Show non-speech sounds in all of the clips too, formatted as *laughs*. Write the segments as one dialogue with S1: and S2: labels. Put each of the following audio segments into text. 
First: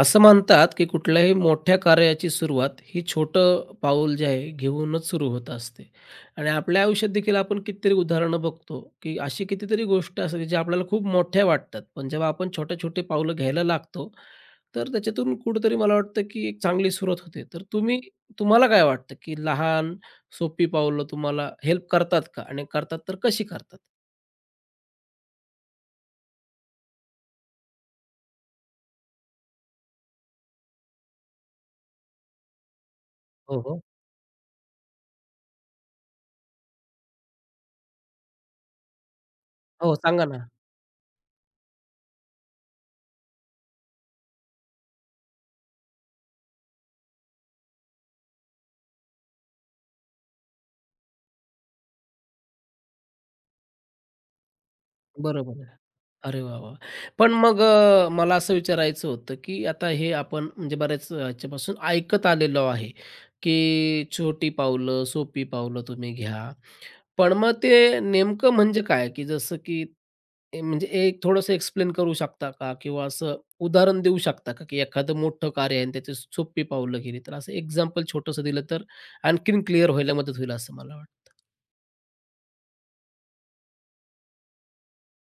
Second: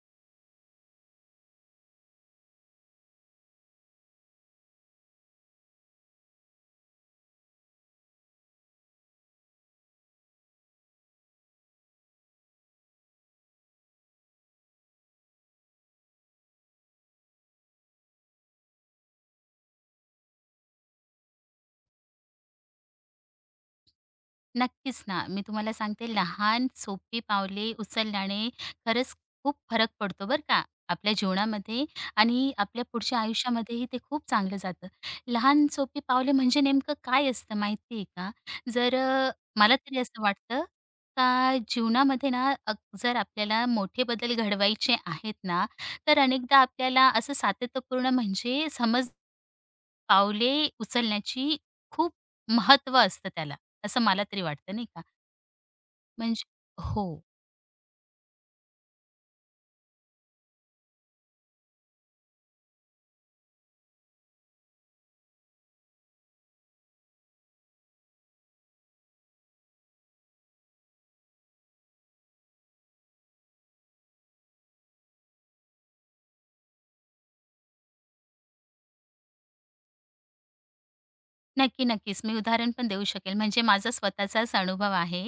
S1: असं म्हणतात, की कुठल्याही मोठ्या कार्याची सुरुवात ही छोटं पाऊल जे आहे घेऊनच सुरू होत असते. आणि आपल्या आयुष्यात देखील आपण कितीतरी उदाहरणं बघतो, की अशी कितीतरी गोष्ट असते, ज्या आपल्याला खूप मोठ्या वाटतात. पण जेव्हा आपण छोटे-छोटे पावलं घ्यायला लागतो, तर त्याच्यातून कुठेतरी मला वाटतं, की एक चांगली सुरुवात होते. तर तुम्हाला काय वाटतं, की लहान सोपी पावलं तुम्हाला हेल्प करतात का? आणि करतात तर कशी करतात?
S2: नक्कीच ना. मी तुम्हाला सांगते लहान सोपी पावले उचलल्याने खरंच खूप फरक पडतो बरं का, आपल्या जीवनामध्ये आणि आपल्या पुढच्या
S1: हो, हो.
S2: आयुष्यामध्येही ते खूप चांगलं जातं. लहान सोपी पावले म्हणजे नेमकं काय असतं माहिती आहे का? जर अ, मला
S1: हो,
S2: तरी असं
S1: सांगा ना.
S2: वाटतं का जीवनामध्ये ना. जर आपल्याला मोठे बदल घडवायचे आहेत ना, तर अनेकदा आपल्याला असं सातत्यपूर्ण म्हणजे पावले उचलण्याची खूप महत्त्व असतं त्याला, असं मला तरी वाटतं नाही का?
S1: बरोबर. अरे
S2: म्हणजे
S1: वाह, वाह!
S2: हो.
S1: पण मग मला असं विचारायचं होतं, की आता हे आपण म्हणजे बऱ्याच ह्याच्यापासून ऐकत आलेलो आहे, की छोटी पावलं, सोपी पावलं तुम्ही घ्या. पण मग ते नेमकं म्हणजे काय? की जसं की म्हणजे एक थोडंसं एक्सप्लेन करू शकता का? किंवा असं उदाहरण देऊ शकता का? की एखादं मोठं कार्य आहे आणि त्याची सोपी पावलं गेली, तर असं एक्झाम्पल छोटंसं दिलं तर आणखीन क्लिअर व्हायला मदत होईल असं मला वाटतं.
S2: नक्की, नक्कीच. मी उदाहरण पण देऊ शकेल. म्हणजे माझा स्वतःचाच अनुभव आहे.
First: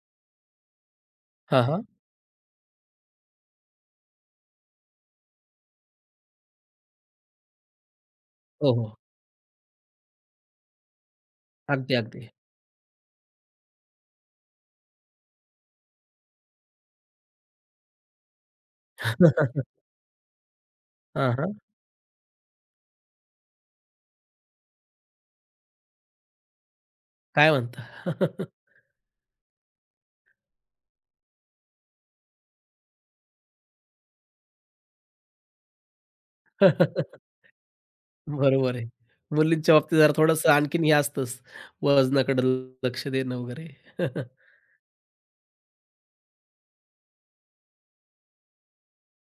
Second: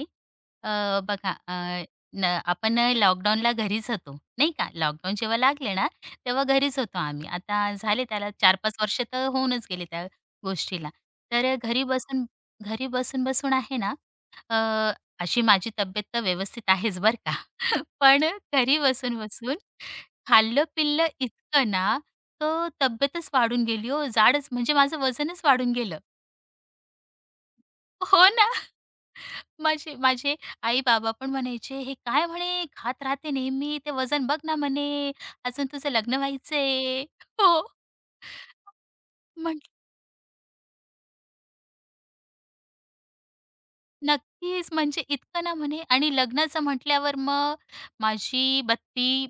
S2: अ, बघा. अ,
S1: हां, हां.
S2: न आपण लॉकडाऊनला घरीच होतो, नाही का. लॉकडाऊन जेव्हा लागले ना, तेव्हा घरीच होतो आम्ही. आता झाले त्याला
S1: हो,
S2: 4-5
S1: हो.
S2: वर्ष तर होऊनच गेले त्या गोष्टीला. तर घरी
S1: अगदी,
S2: बसून
S1: अगदी.
S2: घरी बसून-बसून आहे ना. अ, अशी माझी तब्येत तर व्यवस्थित आहेच बरं का. *laughs* पण घरी बसून-बसून
S1: *laughs*
S2: खाल्लं-पिल्लं
S1: हां, हां.
S2: इतकं ना, तर तब्येतच वाढून गेली हो. जाडच म्हणजे माझं वजनच वाढून गेलं.
S1: काय म्हणता?
S2: हो
S1: *laughs*
S2: ना. माझे माझे आई-बाबा पण म्हणायचे, "हे काय म्हणे खात राहते नेहमी, ते वजन बघ ना," म्हणे, "अजून तुझं लग्न व्हायचंय."
S1: *laughs*
S2: हो.
S1: बरोबर आहे.
S2: म्हट
S1: मुलींच्या बाबतीत जरा थोडंसं आणखीन हे असतंच, वजनाकडे लक्ष देणं वगैरे. *laughs*
S2: नक्कीच. म्हणजे इतकं ना म्हणे आणि लग्नाचं म्हटल्यावर मग माझी बत्ती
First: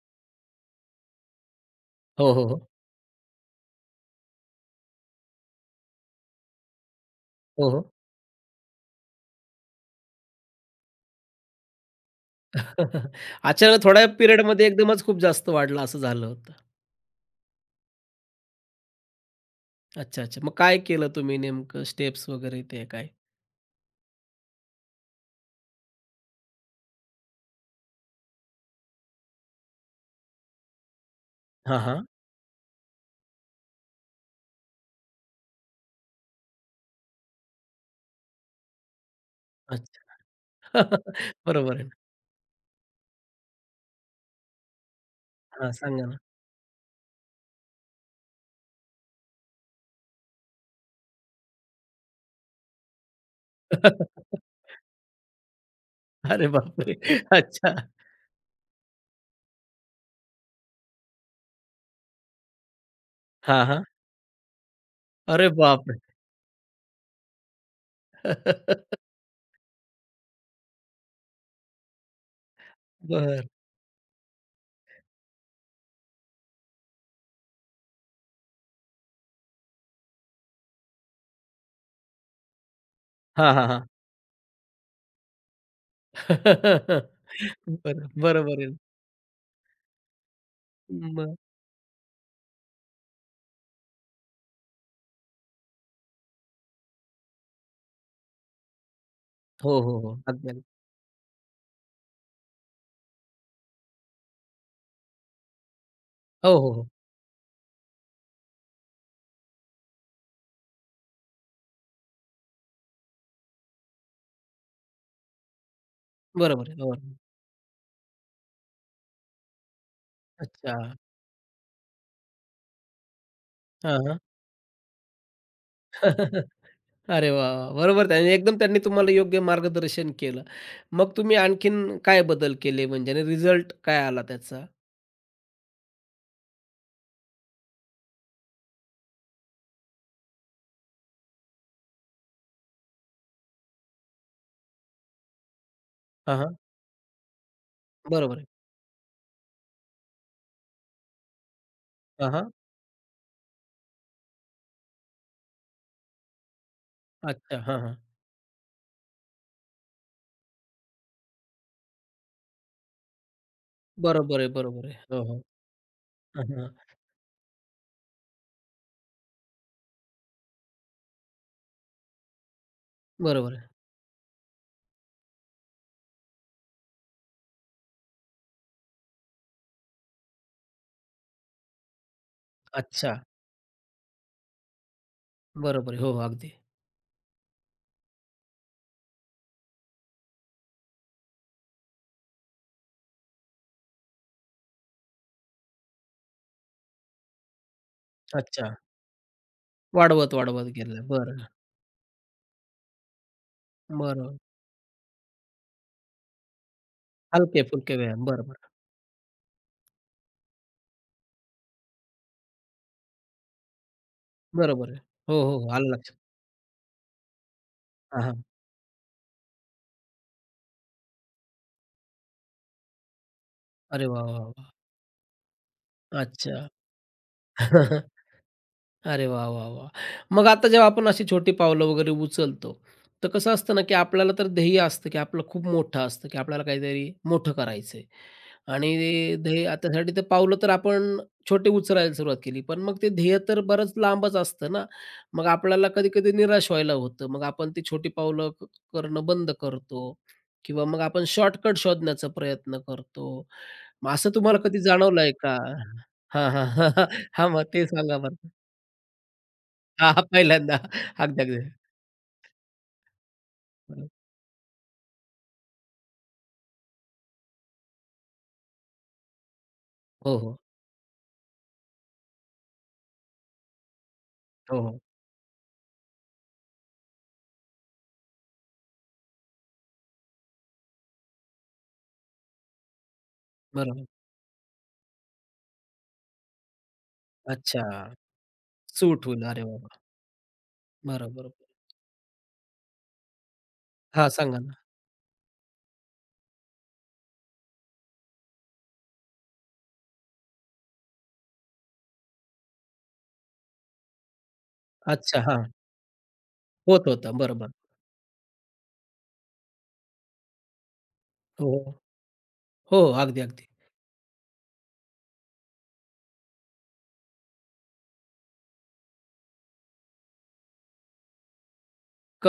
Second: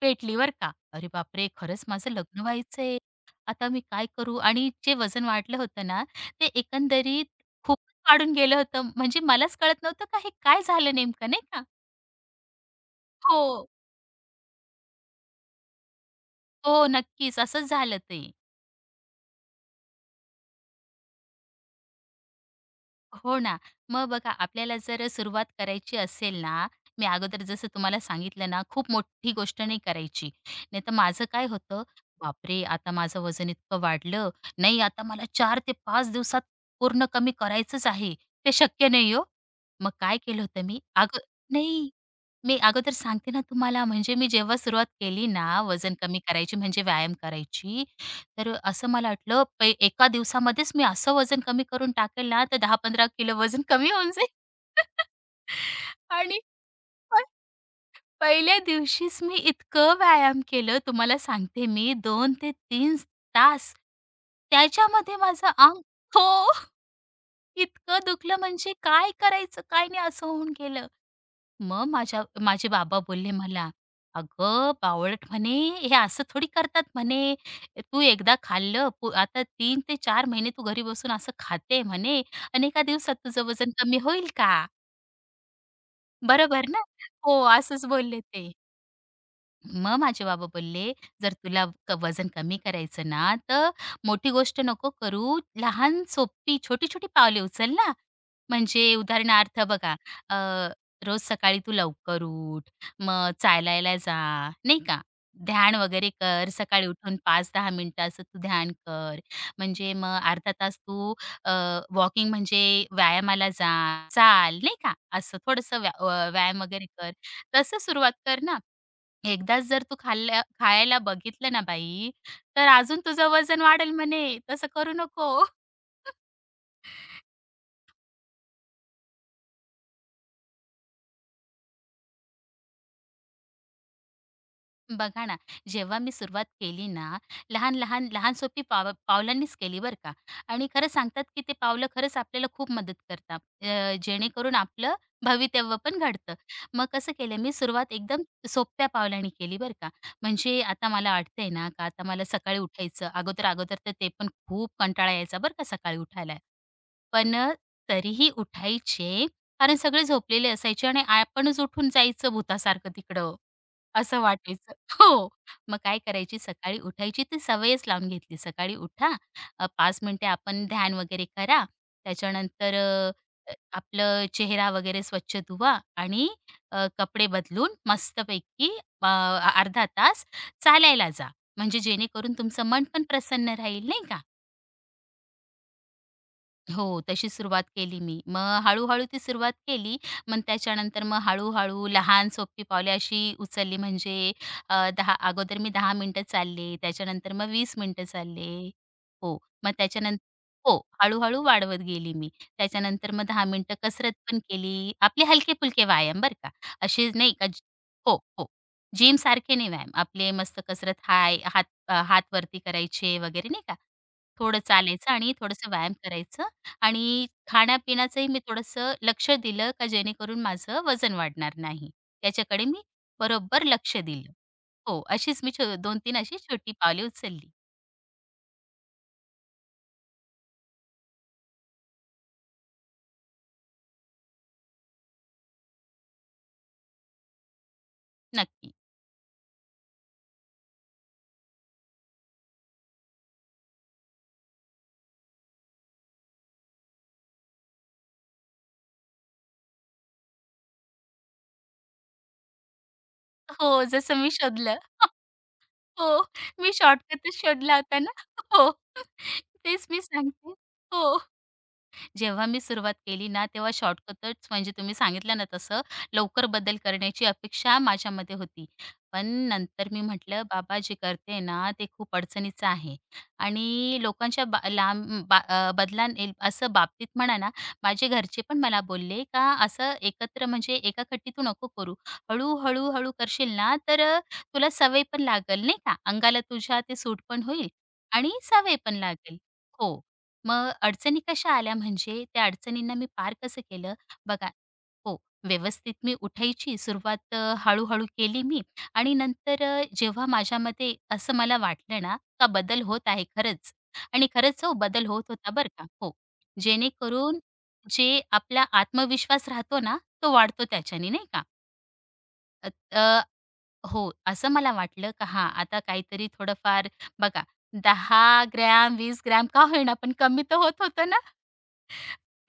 S2: पेटली बरं का. अरे बापरे! खरंच माझं
S1: हो,
S2: लग्न
S1: हो, हो.
S2: व्हायचंय. आता मी काय करू? आणि जे वजन वाढलं होतं ना, ते एकंदरीत
S1: हो, हो.
S2: खूपच वाढून गेलं होतं. म्हणजे मलाच कळत नव्हतं का हे काय झालं नेमकं, नाही का?
S1: *laughs*
S2: हो.
S1: अचानक थोड्या पिरियडमध्ये एकदमच खूप जास्त वाढलं असं झालं होतं.
S2: हो, नक्कीच. असंच झालं ते.
S1: अच्छा, अच्छा. मग काय केलं तुम्ही नेमकं स्टेप्स वगैरे ते काय?
S2: हो ना. मग बघा आपल्याला जर सुरुवात करायची असेल ना, मी अगोदर जसं तुम्हाला सांगितलं ना, खूप मोठी गोष्ट नाही करायची. नाहीतर माझं काय
S1: हां,
S2: होतं,
S1: हां.
S2: बापरे! आता माझं वजन इतकं वाढलं. नाही आता मला 4 ते 5 दिवसात पूर्ण कमी करायचंच आहे. ते शक्य नाही हो. मग काय
S1: अच्छा.
S2: केलं होतं मी अगो
S1: *laughs* बरोबर आहे
S2: नाही.
S1: ना.
S2: मी अगोदर सांगते ना तुम्हाला, म्हणजे मी जेव्हा सुरुवात केली ना,
S1: हां,
S2: वजन
S1: सांगा ना.
S2: कमी करायची म्हणजे व्यायाम करायची, तर असं मला वाटलं एका दिवसामध्येच मी असं वजन कमी करून टाकेल ना, तर 10 15 किलो वजन कमी होऊन जाईल.
S1: *laughs*
S2: *laughs* आणि
S1: अरे बापरे!
S2: पण
S1: अच्छा.
S2: पहिल्या दिवशीच मी इतकं व्यायाम केलं, तुम्हाला सांगते मी 2 ते 3
S1: हां,
S2: तास.
S1: हां.
S2: त्याच्यामध्ये
S1: अरे
S2: माझं अंग
S1: बापरे!
S2: हो. *laughs* इतकं दुखलं म्हणजे
S1: *laughs*
S2: काय करायचं, काय नाही असं होऊन गेलं. मग माझे बाबा बोलले
S1: बरं.
S2: मला, "अगं बावळट म्हणे, हे असं थोडी करतात म्हणे. तू एकदा खाल्लं, आता 3 ते 4 महिने तू घरी बसून असं खाते म्हणे आणि एका दिवसात तुझं
S1: हां, हां,
S2: वजन
S1: हां.
S2: कमी होईल का? बरोबर ना?" हो, असंच
S1: बरं. *laughs*
S2: बोलले ते.
S1: बरोबर आहे.
S2: मग माझे बाबा बोलले, "जर तुला वजन कमी करायचं ना, तर मोठी गोष्ट नको करू. लहान, सोपी, छोटी-छोटी पावले उचल ना. म्हणजे उदाहरणार्थ
S1: हो,
S2: बघा,
S1: हो, हो.
S2: अ,
S1: अगदी, अगदी.
S2: रोज सकाळी तू लवकर उठ, मग चालायला जा, नाही का? ध्यान वगैरे कर.
S1: हो, हो,
S2: सकाळी
S1: हो.
S2: उठून 5-10 मिनिटाचं तू ध्यान कर. म्हणजे मग अर्धा तास तू वॉकिंग म्हणजे व्यायामाला जा, चाल, नाही का? असं थोडंसं व्यायाम
S1: बरोबर आहे.
S2: वगैरे
S1: बरोबर.
S2: कर.
S1: आहे.
S2: तसं सुरुवात कर ना. एकदाच जर तू खाल्ल्या
S1: अच्छा.
S2: खायला बघितलं ना बाई, तर अजून तुझं वजन वाढेल
S1: हां, हां.
S2: म्हणे, तसं करू नको."
S1: *laughs* अरे वाह, वाह! बरोबर आहे आणि एकदम त्यांनी तुम्हाला योग्य मार्गदर्शन केलं. मग तुम्ही आणखीन काय बदल केले म्हणजे आणि रिझल्ट काय आला त्याचा?
S2: बघा ना, जेव्हा मी सुरुवात केली ना, लहान लहान सोपी पावलांनीच केली बरं का आणि खरं सांगतात, की ते पावलं खरंच आपल्याला खूप मदत करतात. जेणेकरून आपलं भवितव्य पण घडतं.
S1: हां, हां.
S2: मग कसं केलं मी सुरुवात एकदम
S1: बरोबर आहे.
S2: सोप्या पावलांनी केली बरं का. म्हणजे आता मला वाटतंय ना, का आता मला
S1: हां, हां.
S2: सकाळी उठायचं अगोदर-अगोदर तर ते पण खूप कंटाळा यायचा बरं का सकाळी उठायला. पण
S1: अच्छा. हां, हां.
S2: तरीही उठायचे, कारण सगळे झोपलेले असायचे आणि आपणच उठून जायचं भुतासारखं तिकडं, असं
S1: बरोबर आहे,
S2: वाटायचं.
S1: बरोबर आहे. हो,
S2: हो,
S1: हो.
S2: मग काय करायची
S1: हां, हां.
S2: सकाळी उठायची ती सवयच लावून घेतली. सकाळी उठा. 5 मिनिटे आपण ध्यान वगैरे करा. त्याच्यानंतर अ,
S1: बरोबर
S2: अ,
S1: आहे.
S2: आपलं चेहरा वगैरे स्वच्छ धुवा आणि कपडे बदलून मस्तपैकी अ, अर्धा तास चालायला जा. म्हणजे जेणेकरून तुमचं मन पण
S1: अच्छा.
S2: प्रसन्न राहील, नाही का?
S1: बरोबर आहे. हो, हो. अगदी.
S2: हो, तशी सुरुवात केली मी. मग हळू-हळू ती सुरुवात केली. मग त्याच्यानंतर मग हळू लहान सोपी पावले अशी उचलली म्हणजे 10 अगोदर मी 10 मिनिटं चालले, त्याच्यानंतर मग 20 मिनिटं चालले.
S1: अच्छा.
S2: हो, मग त्याच्यानंतर
S1: वाढवत, वाढवत
S2: हो,
S1: गेलं.
S2: हळू
S1: बरं,
S2: वाढवत गेली मी. त्याच्यानंतर मग 10 मिनिटं कसरत
S1: बरं.
S2: पण केली. आपले हलके-फुलके व्यायाम बरं का. असे नाही का?
S1: हलके-फुलके
S2: हो,
S1: व्यायाम.
S2: हो.
S1: बरोबर,
S2: जिमसारखे नाही व्यायाम. आपले मस्त कसरत हात वरती करायचे वगैरे नाही का. थोडं
S1: बरोबर आहे.
S2: चालायचं आणि
S1: हो, हो,
S2: थोडंसं
S1: हो. आलं
S2: व्यायाम
S1: लक्षात.
S2: करायचं. आणि
S1: हां,
S2: खाण्यापिण्याचंही मी
S1: हां.
S2: थोडंसं लक्ष दिलं का जेणेकरून माझं वजन वाढणार नाही. त्याच्याकडे मी बरोबर लक्ष
S1: अरे वाह,
S2: दिलं.
S1: वाह, वाह!
S2: हो, अशीच मी 2-3 अशी
S1: अच्छा.
S2: छोटी पावले उचलली.
S1: *laughs* अरे वाह, वाह, वाह! मग आता जेव्हा आपण अशी छोटी पावलं वगैरे उचलतो, तर कसं असतं ना, की आपल्याला तर ध्येय असतं, की आपलं खूप मोठं असतं, की आपल्याला काहीतरी मोठं करायचंय
S2: नक्की.
S1: आणि त्यासाठी ते पावलं तर आपण छोटे उचलायला सुरुवात केली. पण मग ते ध्येय तर बरंच लांबच असतं ना. मग आपल्याला कधी-कधी निराश व्हायला होतं. मग आपण ती छोटी पावलं करणं बंद करतो किंवा मग आपण शॉर्टकट शोधण्याचा प्रयत्न करतो.
S2: हो,
S1: मग
S2: जसं
S1: असं
S2: मी
S1: तुम्हाला
S2: शोधलं.
S1: कधी
S2: *laughs*
S1: जाणवलंय का?
S2: हो,
S1: हां,
S2: मी
S1: हां.
S2: शॉर्टकटच
S1: हां, मग
S2: शोधला
S1: ते
S2: होता ना.
S1: सांगा बरं?
S2: हो, तेच मी
S1: हां, हां.
S2: सांगते.
S1: पहिल्यांदा.
S2: हो.
S1: अगदी, अगदी.
S2: जेव्हा मी सुरुवात केली ना, तेव्हा शॉर्टकटच म्हणजे तुम्ही सांगितलं ना तसं, लवकर बदल करण्याची अपेक्षा माझ्यामध्ये होती. पण नंतर मी
S1: हो,
S2: म्हटलं,
S1: हो.
S2: "बाबा जे करते ना, ते खूप अडचणीचं आहे." आणि लोकांच्या बा
S1: हो, हो.
S2: लांब बा अ, बदला असं बाबतीत म्हणा ना, माझे घरचे पण मला बोलले का, "असं एकत्र म्हणजे एका खट्टी तू नको करू. हळू हळू करशील ना, तर
S1: बरोबर.
S2: तुला सवय पण लागेल नाही का? अंगाला तुझ्या ते सूट पण होईल
S1: अच्छा.
S2: आणि सवय पण
S1: सूट
S2: लागेल."
S1: होईल. अरे वाह! वाह!
S2: हो. मग अडचणी
S1: बरं,
S2: कशा
S1: बरं.
S2: आल्या म्हणजे त्या अडचणींना मी पार कसं केलं?
S1: हां,
S2: बघा
S1: सांगा ना.
S2: हो, व्यवस्थित मी उठायची सुरुवात हळू केली मी आणि नंतर जेव्हा माझ्यामध्ये असं मला वाटलं ना, का बदल होत आहे खरंच आणि खरंच हो, बदल होत
S1: अच्छा,
S2: होता
S1: हां.
S2: बरं का. हो,
S1: होत होतं.
S2: जेणेकरून
S1: बरोबर.
S2: जे आपला आत्मविश्वास राहतो ना, तो वाढतो त्याच्याने नाही का.
S1: हो, हो.
S2: अ,
S1: हो,
S2: अ,
S1: अगदी, अगदी.
S2: हो, असं मला वाटलं का हां, आता काहीतरी थोडंफार बघा 10 ग्रॅम, 20 ग्रॅम का होईना, पण कमी तर होत होतं ना.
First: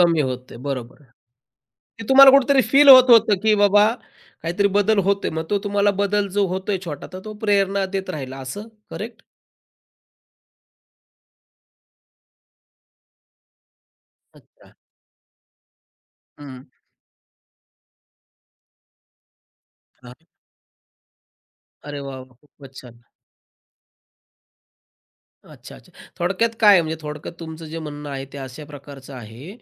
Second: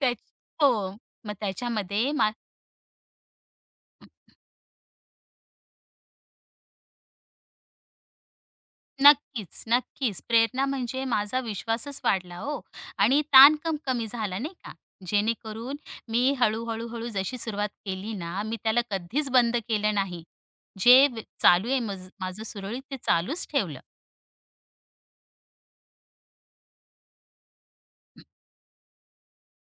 S2: त्याच
S1: होतंय.
S2: हो.
S1: बरोबर.
S2: मग
S1: ते
S2: त्याच्यामध्ये मा
S1: तुम्हाला कुठेतरी फील होत होतं, की बाबा काहीतरी बदल होतोय. मग तो तुम्हाला बदल जो होतोय छोटा, तर तो प्रेरणा देत राहिला. असं करेक्ट?
S2: नक्कीच, नक्कीच. प्रेरणा म्हणजे माझा विश्वासच वाढला हो आणि ताण कमी झाला नाही
S1: अच्छा.
S2: का. जेणेकरून मी
S1: हं.
S2: हळू-हळू जशी सुरुवात केली ना, मी त्याला कधीच बंद केलं
S1: हां.
S2: नाही. जे चालू आहे
S1: अरे वाह! वाह!
S2: माझं
S1: खूपच
S2: सुरळीत ते
S1: छान.
S2: चालूच ठेवलं.
S1: अच्छा, अच्छा. थोडक्यात काय आहे, म्हणजे थोडक्यात तुमचं जे म्हणणं आहे ते अशा प्रकारचं आहे,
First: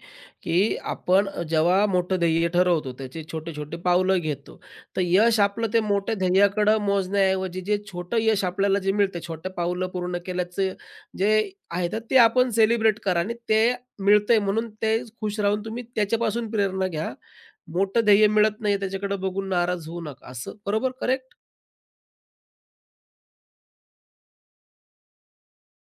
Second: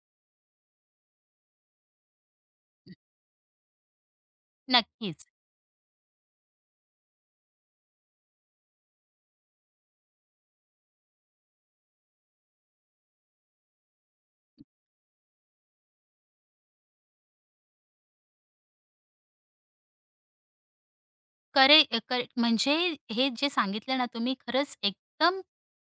S1: की आपण जेव्हा मोठं ध्येय ठरवतो, त्याचे छोटे-छोटे पावलं घेतो. तर
S2: नक्कीच.
S1: यश आपलं ते मोठ्या ध्येयाकडं मोजण्याऐवजी जे छोटं यश आपल्याला जे मिळतं, छोटं पावलं पूर्ण केल्याचं जे आहे तर ते आपण सेलिब्रेट करा आणि ते मिळतंय म्हणून ते खुश राहून तुम्ही त्याच्यापासून प्रेरणा घ्या. मोठं ध्येय मिळत नाही त्याच्याकडे बघून नाराज होऊ नका. असं बरोबर, करेक्ट?
S2: करे अ, कर म्हणजे हे जे सांगितलं ना तुम्ही खरंच एकदम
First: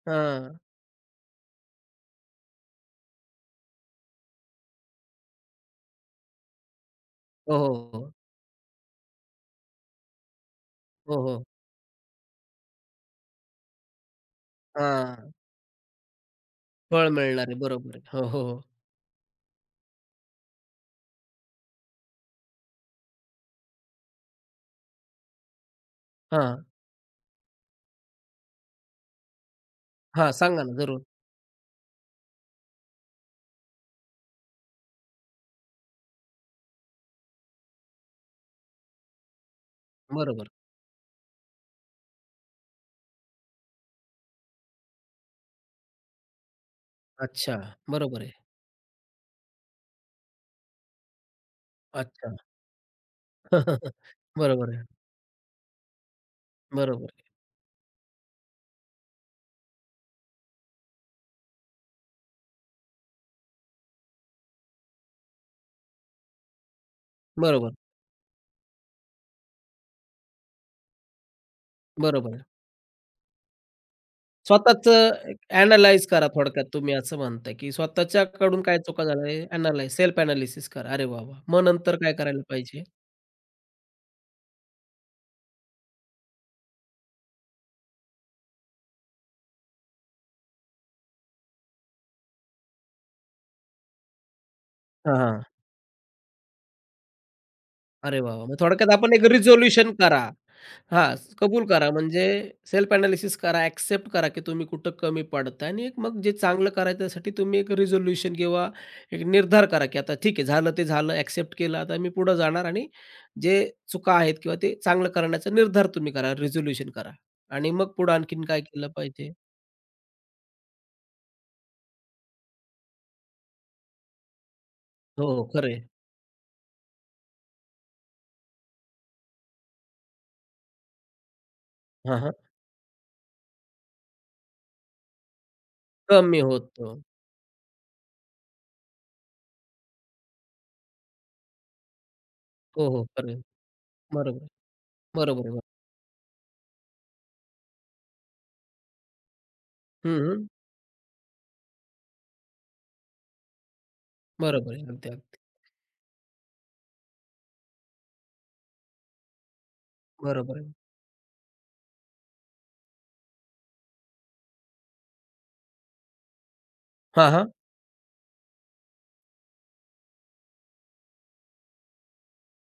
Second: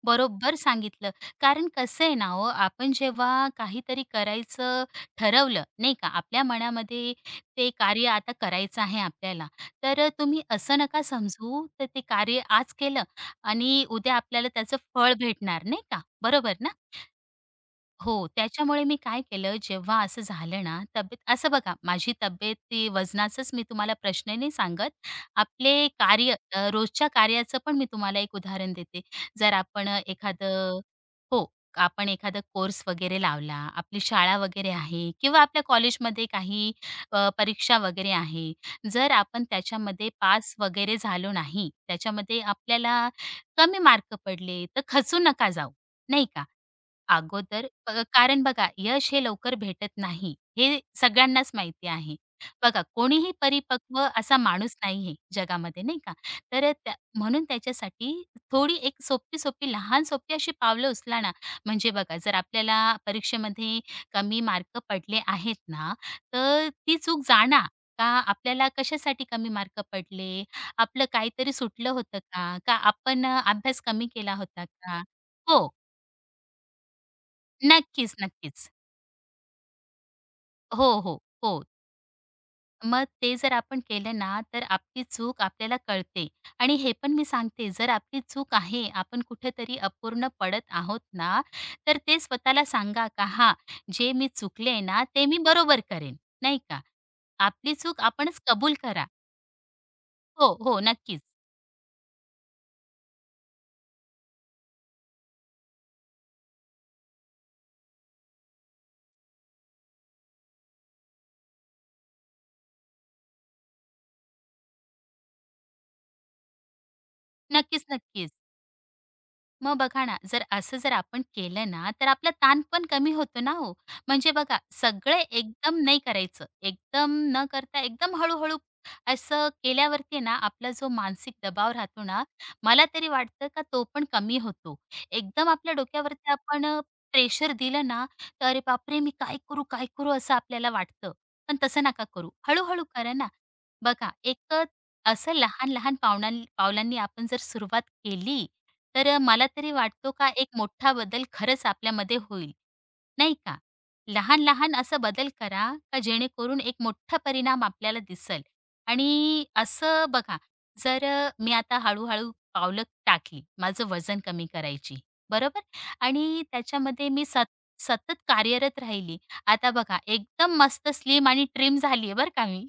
S2: बरोबर
S1: हां.
S2: सांगितलं. कारण कसं आहे ना हो, आपण जेव्हा काहीतरी करायचं ठरवलं, नाही का, आपल्या मनामध्ये
S1: हो,
S2: ते
S1: हो,
S2: कार्य
S1: हो.
S2: आता करायचं आहे आपल्याला, तर तुम्ही असं नका
S1: हो, हो.
S2: समजू, तर ते कार्य आज केलं आणि उद्या आपल्याला त्याचं फळ
S1: हां.
S2: भेटणार, नाही का? बरोबर ना?
S1: फळ मिळणार आहे. बरोबर आहे. हो,
S2: हो,
S1: हो, हो.
S2: त्याच्यामुळे मी काय केलं, जेव्हा असं झालं ना, तब्येत असं बघा, माझी तब्येत ती वजनाचंच मी तुम्हाला प्रश्न नाही सांगत. आपले कार्य,
S1: हां.
S2: रोजच्या कार्याचं पण मी तुम्हाला एक उदाहरण देते. जर आपण अ,
S1: हां, सांगा ना
S2: एखादं
S1: जरूर.
S2: हो, आपण एखादा कोर्स वगैरे लावला, आपली शाळा वगैरे आहे किंवा आपल्या कॉलेजमध्ये काही परीक्षा वगैरे आहे. जर आपण त्याच्यामध्ये
S1: बरोबर.
S2: पास वगैरे झालो नाही, त्याच्यामध्ये आपल्याला कमी मार्क पडले, तर खचू नका जाऊ, नाही का?
S1: अच्छा. बरोबर आहे.
S2: कारण बघा यश हे लवकर भेटत नाही, हे सगळ्यांनाच माहिती आहे.
S1: अच्छा.
S2: बघा कोणीही
S1: *laughs*
S2: परिपक्व असा
S1: बरोबर
S2: माणूस
S1: आहे.
S2: नाहीये जगामध्ये नाही का? तर
S1: बरोबर आहे.
S2: म्हणून त्याच्यासाठी थोडी एक सोपी-सोपी, लहान-सोपी अशी पावलं उचला ना. म्हणजे बघा जर आपल्याला परीक्षेमध्ये कमी मार्क पडले आहेत ना, तर ती चूक
S1: बरोबर.
S2: का आपल्याला कशासाठी कमी मार्क पडले? आपलं काहीतरी सुटलं होतं
S1: बरोबर आहे.
S2: का? का आपण अभ्यास कमी केला होता का?
S1: स्वतःचं
S2: हो.
S1: एनालाइज करा थोडक्यात तुम्ही असं म्हणताय, की
S2: नक्कीच,
S1: स्वतःच्याकडून
S2: नक्कीच.
S1: काय चुका झाल्या एनालाइज सेल्फ एनालिसिस करा.
S2: हो,
S1: अरे
S2: हो,
S1: वाह, वाह!
S2: हो.
S1: मग नंतर काय करायला पाहिजे?
S2: मग ते जर आपण केलं ना, तर आपली चूक आपल्याला कळते. आणि हे पण मी सांगते, जर आपली चूक आहे, आपण कुठेतरी अपूर्ण पडत आहोत ना, तर ते स्वतःला सांगा का "हां, जे मी चुकले ना,
S1: हां,
S2: ते मी
S1: हां.
S2: बरोबर करेन." नाही का? आपली चूक
S1: अरे वाह,
S2: आपणच
S1: वाह! मग
S2: कबूल
S1: थोडक्यात
S2: करा.
S1: आपण एक रिझोल्यूशन करा.
S2: हो, हो.
S1: हां,
S2: नक्कीच.
S1: कबूल करा म्हणजे सेल्फ एनालिसिस करा, एक्सेप्ट करा, की तुम्ही कुठं कमी पडताय आणि एक मग जे चांगलं करायचं त्यासाठी तुम्ही एक रिझोल्यूशन किंवा एक निर्धार करा, की आता ठीक आहे झालं ते झालं, एक्सेप्ट केलं, आता मी पुढे जाणार आणि जे चुका आहेत किंवा ते चांगलं करण्याचा निर्धार तुम्ही करा, रिझोल्यूशन करा आणि
S2: नक्कीच,
S1: मग पुढे
S2: नक्कीच.
S1: आणखीन काय केलं पाहिजे?
S2: मग बघा ना, जर असं जर आपण केलं ना, तर आपला ताण पण कमी होतो ना हो. म्हणजे बघा, सगळे
S1: हो, हो, खरं
S2: एकदम
S1: आहे.
S2: नाही करायचं. एकदम न करता एकदम हळू-हळू असं केल्यावरती ना, आपला जो मानसिक दबाव राहतो ना,
S1: हां,
S2: मला तरी वाटतं का तो पण कमी होतो. एकदम आपल्या डोक्यावरती
S1: कमी
S2: आपण
S1: होतो.
S2: प्रेशर दिलं ना, तर "अरे बापरे! मी काय करू, काय करू?" असं आपल्याला वाटतं. पण तसं नका करू. हळू
S1: हो, हो,
S2: करा
S1: खरं.
S2: ना.
S1: बरोबर आहे.
S2: बघा,
S1: बरोबर
S2: एक असं
S1: आहे. बरोबर.
S2: लहान-लहान पावलांनी आपण जर सुरुवात केली, तर मला तरी वाटतो
S1: हं,
S2: का
S1: हं.
S2: एक मोठा बदल खरंच आपल्यामध्ये होईल, नाही का?
S1: बरोबर
S2: लहान-लहान
S1: आहे.
S2: असा
S1: अगदी,
S2: बदल
S1: अगदी.
S2: करा का जेणेकरून एक मोठा परिणाम आपल्याला दिसल, आणि असं बघा,
S1: बरोबर आहे.
S2: जर मी आता हळू-हळू पावलं टाकली, माझं वजन कमी करायची, बरोबर? आणि त्याच्यामध्ये मी
S1: हां, हां.
S2: सतत कार्यरत राहिली. आता बघा एकदम मस्त स्लिम आणि ट्रिम झाली आहे बरं का मी.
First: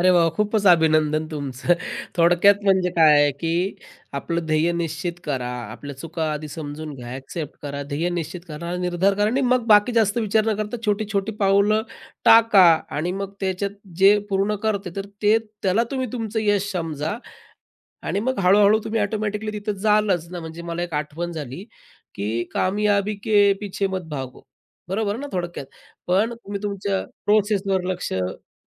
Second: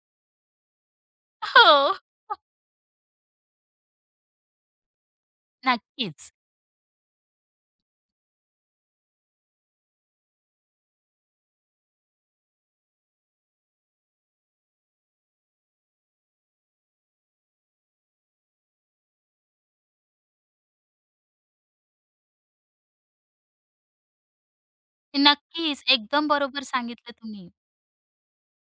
S1: अरे वाह! खूपच अभिनंदन तुमचं.
S2: हो.
S1: *laughs* थोडक्यात म्हणजे काय आहे, की आपलं ध्येय निश्चित करा, आपल्या चुका
S2: नक्कीच,
S1: आधी समजून घ्या, ॲक्सेप्ट करा, ध्येय निश्चित करा, निर्धार करा आणि मग बाकी जास्त विचार न करता छोटी-छोटी पाऊलं टाका आणि मग त्याच्यात जे पूर्ण करते, तर ते त्याला तुम्ही तुमचं यश समजा आणि मग हळू-हळू तुम्ही ऑटोमॅटिकली तिथं जालच ना, म्हणजे मला एक आठवण झाली, की कामयाबी के पीछे मत भागो. बरोबर ना थोडक्यात?
S2: नक्कीच. एकदम
S1: पण तुम्ही
S2: बरोबर
S1: तुमच्या
S2: सांगितलं तुम्ही.
S1: प्रोसेसवर लक्ष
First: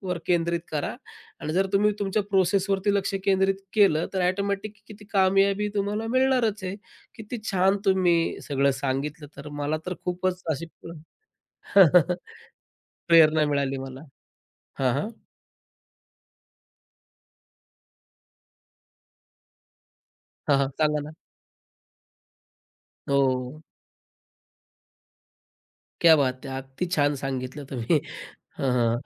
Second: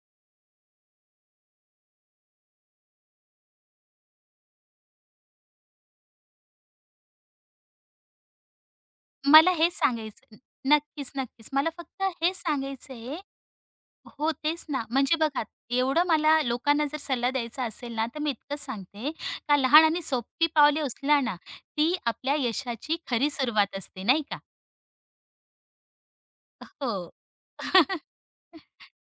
S1: वर केंद्रित करा आणि जर तुम्ही तुमच्या प्रोसेसवरती लक्ष केंद्रित केलं, तर ऑटोमॅटिक किती कामयाबी तुम्हाला मिळणारच आहे. किती छान तुम्ही सगळं सांगितलं, तर
S2: मला हेच
S1: मला तर
S2: सांगायचं
S1: खूपच अशी
S2: नक्कीच, नक्कीच. मला फक्त
S1: *laughs*
S2: हेच सांगायचंय
S1: प्रेरणा मिळाली मला.
S2: हो, तेच ना.
S1: हां, हां.
S2: म्हणजे बघा, एवढं मला लोकांना जर सल्ला द्यायचा असेल ना, तर मी इतकंच सांगते का लहान आणि सोपी
S1: हां, हां.
S2: पावले
S1: सांगा ना.
S2: उचला ना, ती आपल्या यशाची खरी
S1: हो.
S2: सुरुवात असते, नाही का?
S1: क्या बात है! अगदी
S2: हो.
S1: छान सांगितलं तुम्ही.
S2: *laughs*
S1: हां, हां.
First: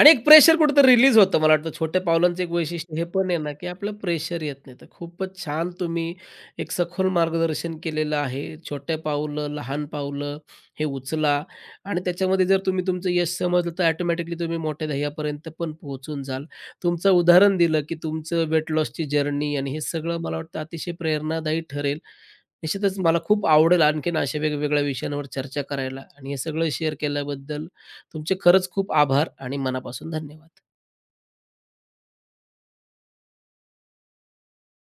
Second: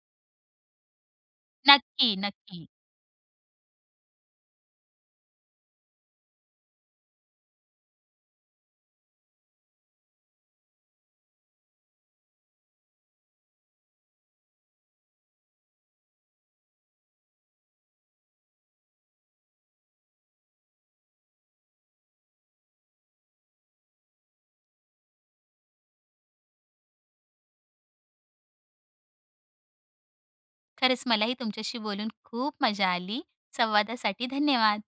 S1: आणि एक प्रेशर कुठेतरी रिलीज होतं. मला वाटतं छोट्या
S2: नक्की,
S1: पावलांचं एक
S2: नक्की.
S1: वैशिष्ट्य हे पण आहे ना, की आपलं प्रेशर येत नाही. तर खूपच छान तुम्ही एक सखोल मार्गदर्शन केलेलं आहे. छोटे पावलं, लहान पावलं हे उचला आणि त्याच्यामध्ये जर तुम्ही तुमचं यश समजलं, तर ऑटोमॅटिकली तुम्ही मोठ्या ध्येयापर्यंत पण पोहोचून जाल. तुमचं उदाहरण दिलं, की तुमचं वेट लॉसची जर्नी आणि हे सगळं मला वाटतं अतिशय प्रेरणादायी ठरेल. निश्चितच मला खूप आवडेल आणखीन अशा वेगवेगळ्या विषयांवर चर्चा करायला आणि हे सगळं शेअर केल्याबद्दल तुमचे खरंच खूप आभार आणि मनापासून धन्यवाद.
S2: खरंच मलाही तुमच्याशी बोलून खूप मजा आली. संवादासाठी धन्यवाद.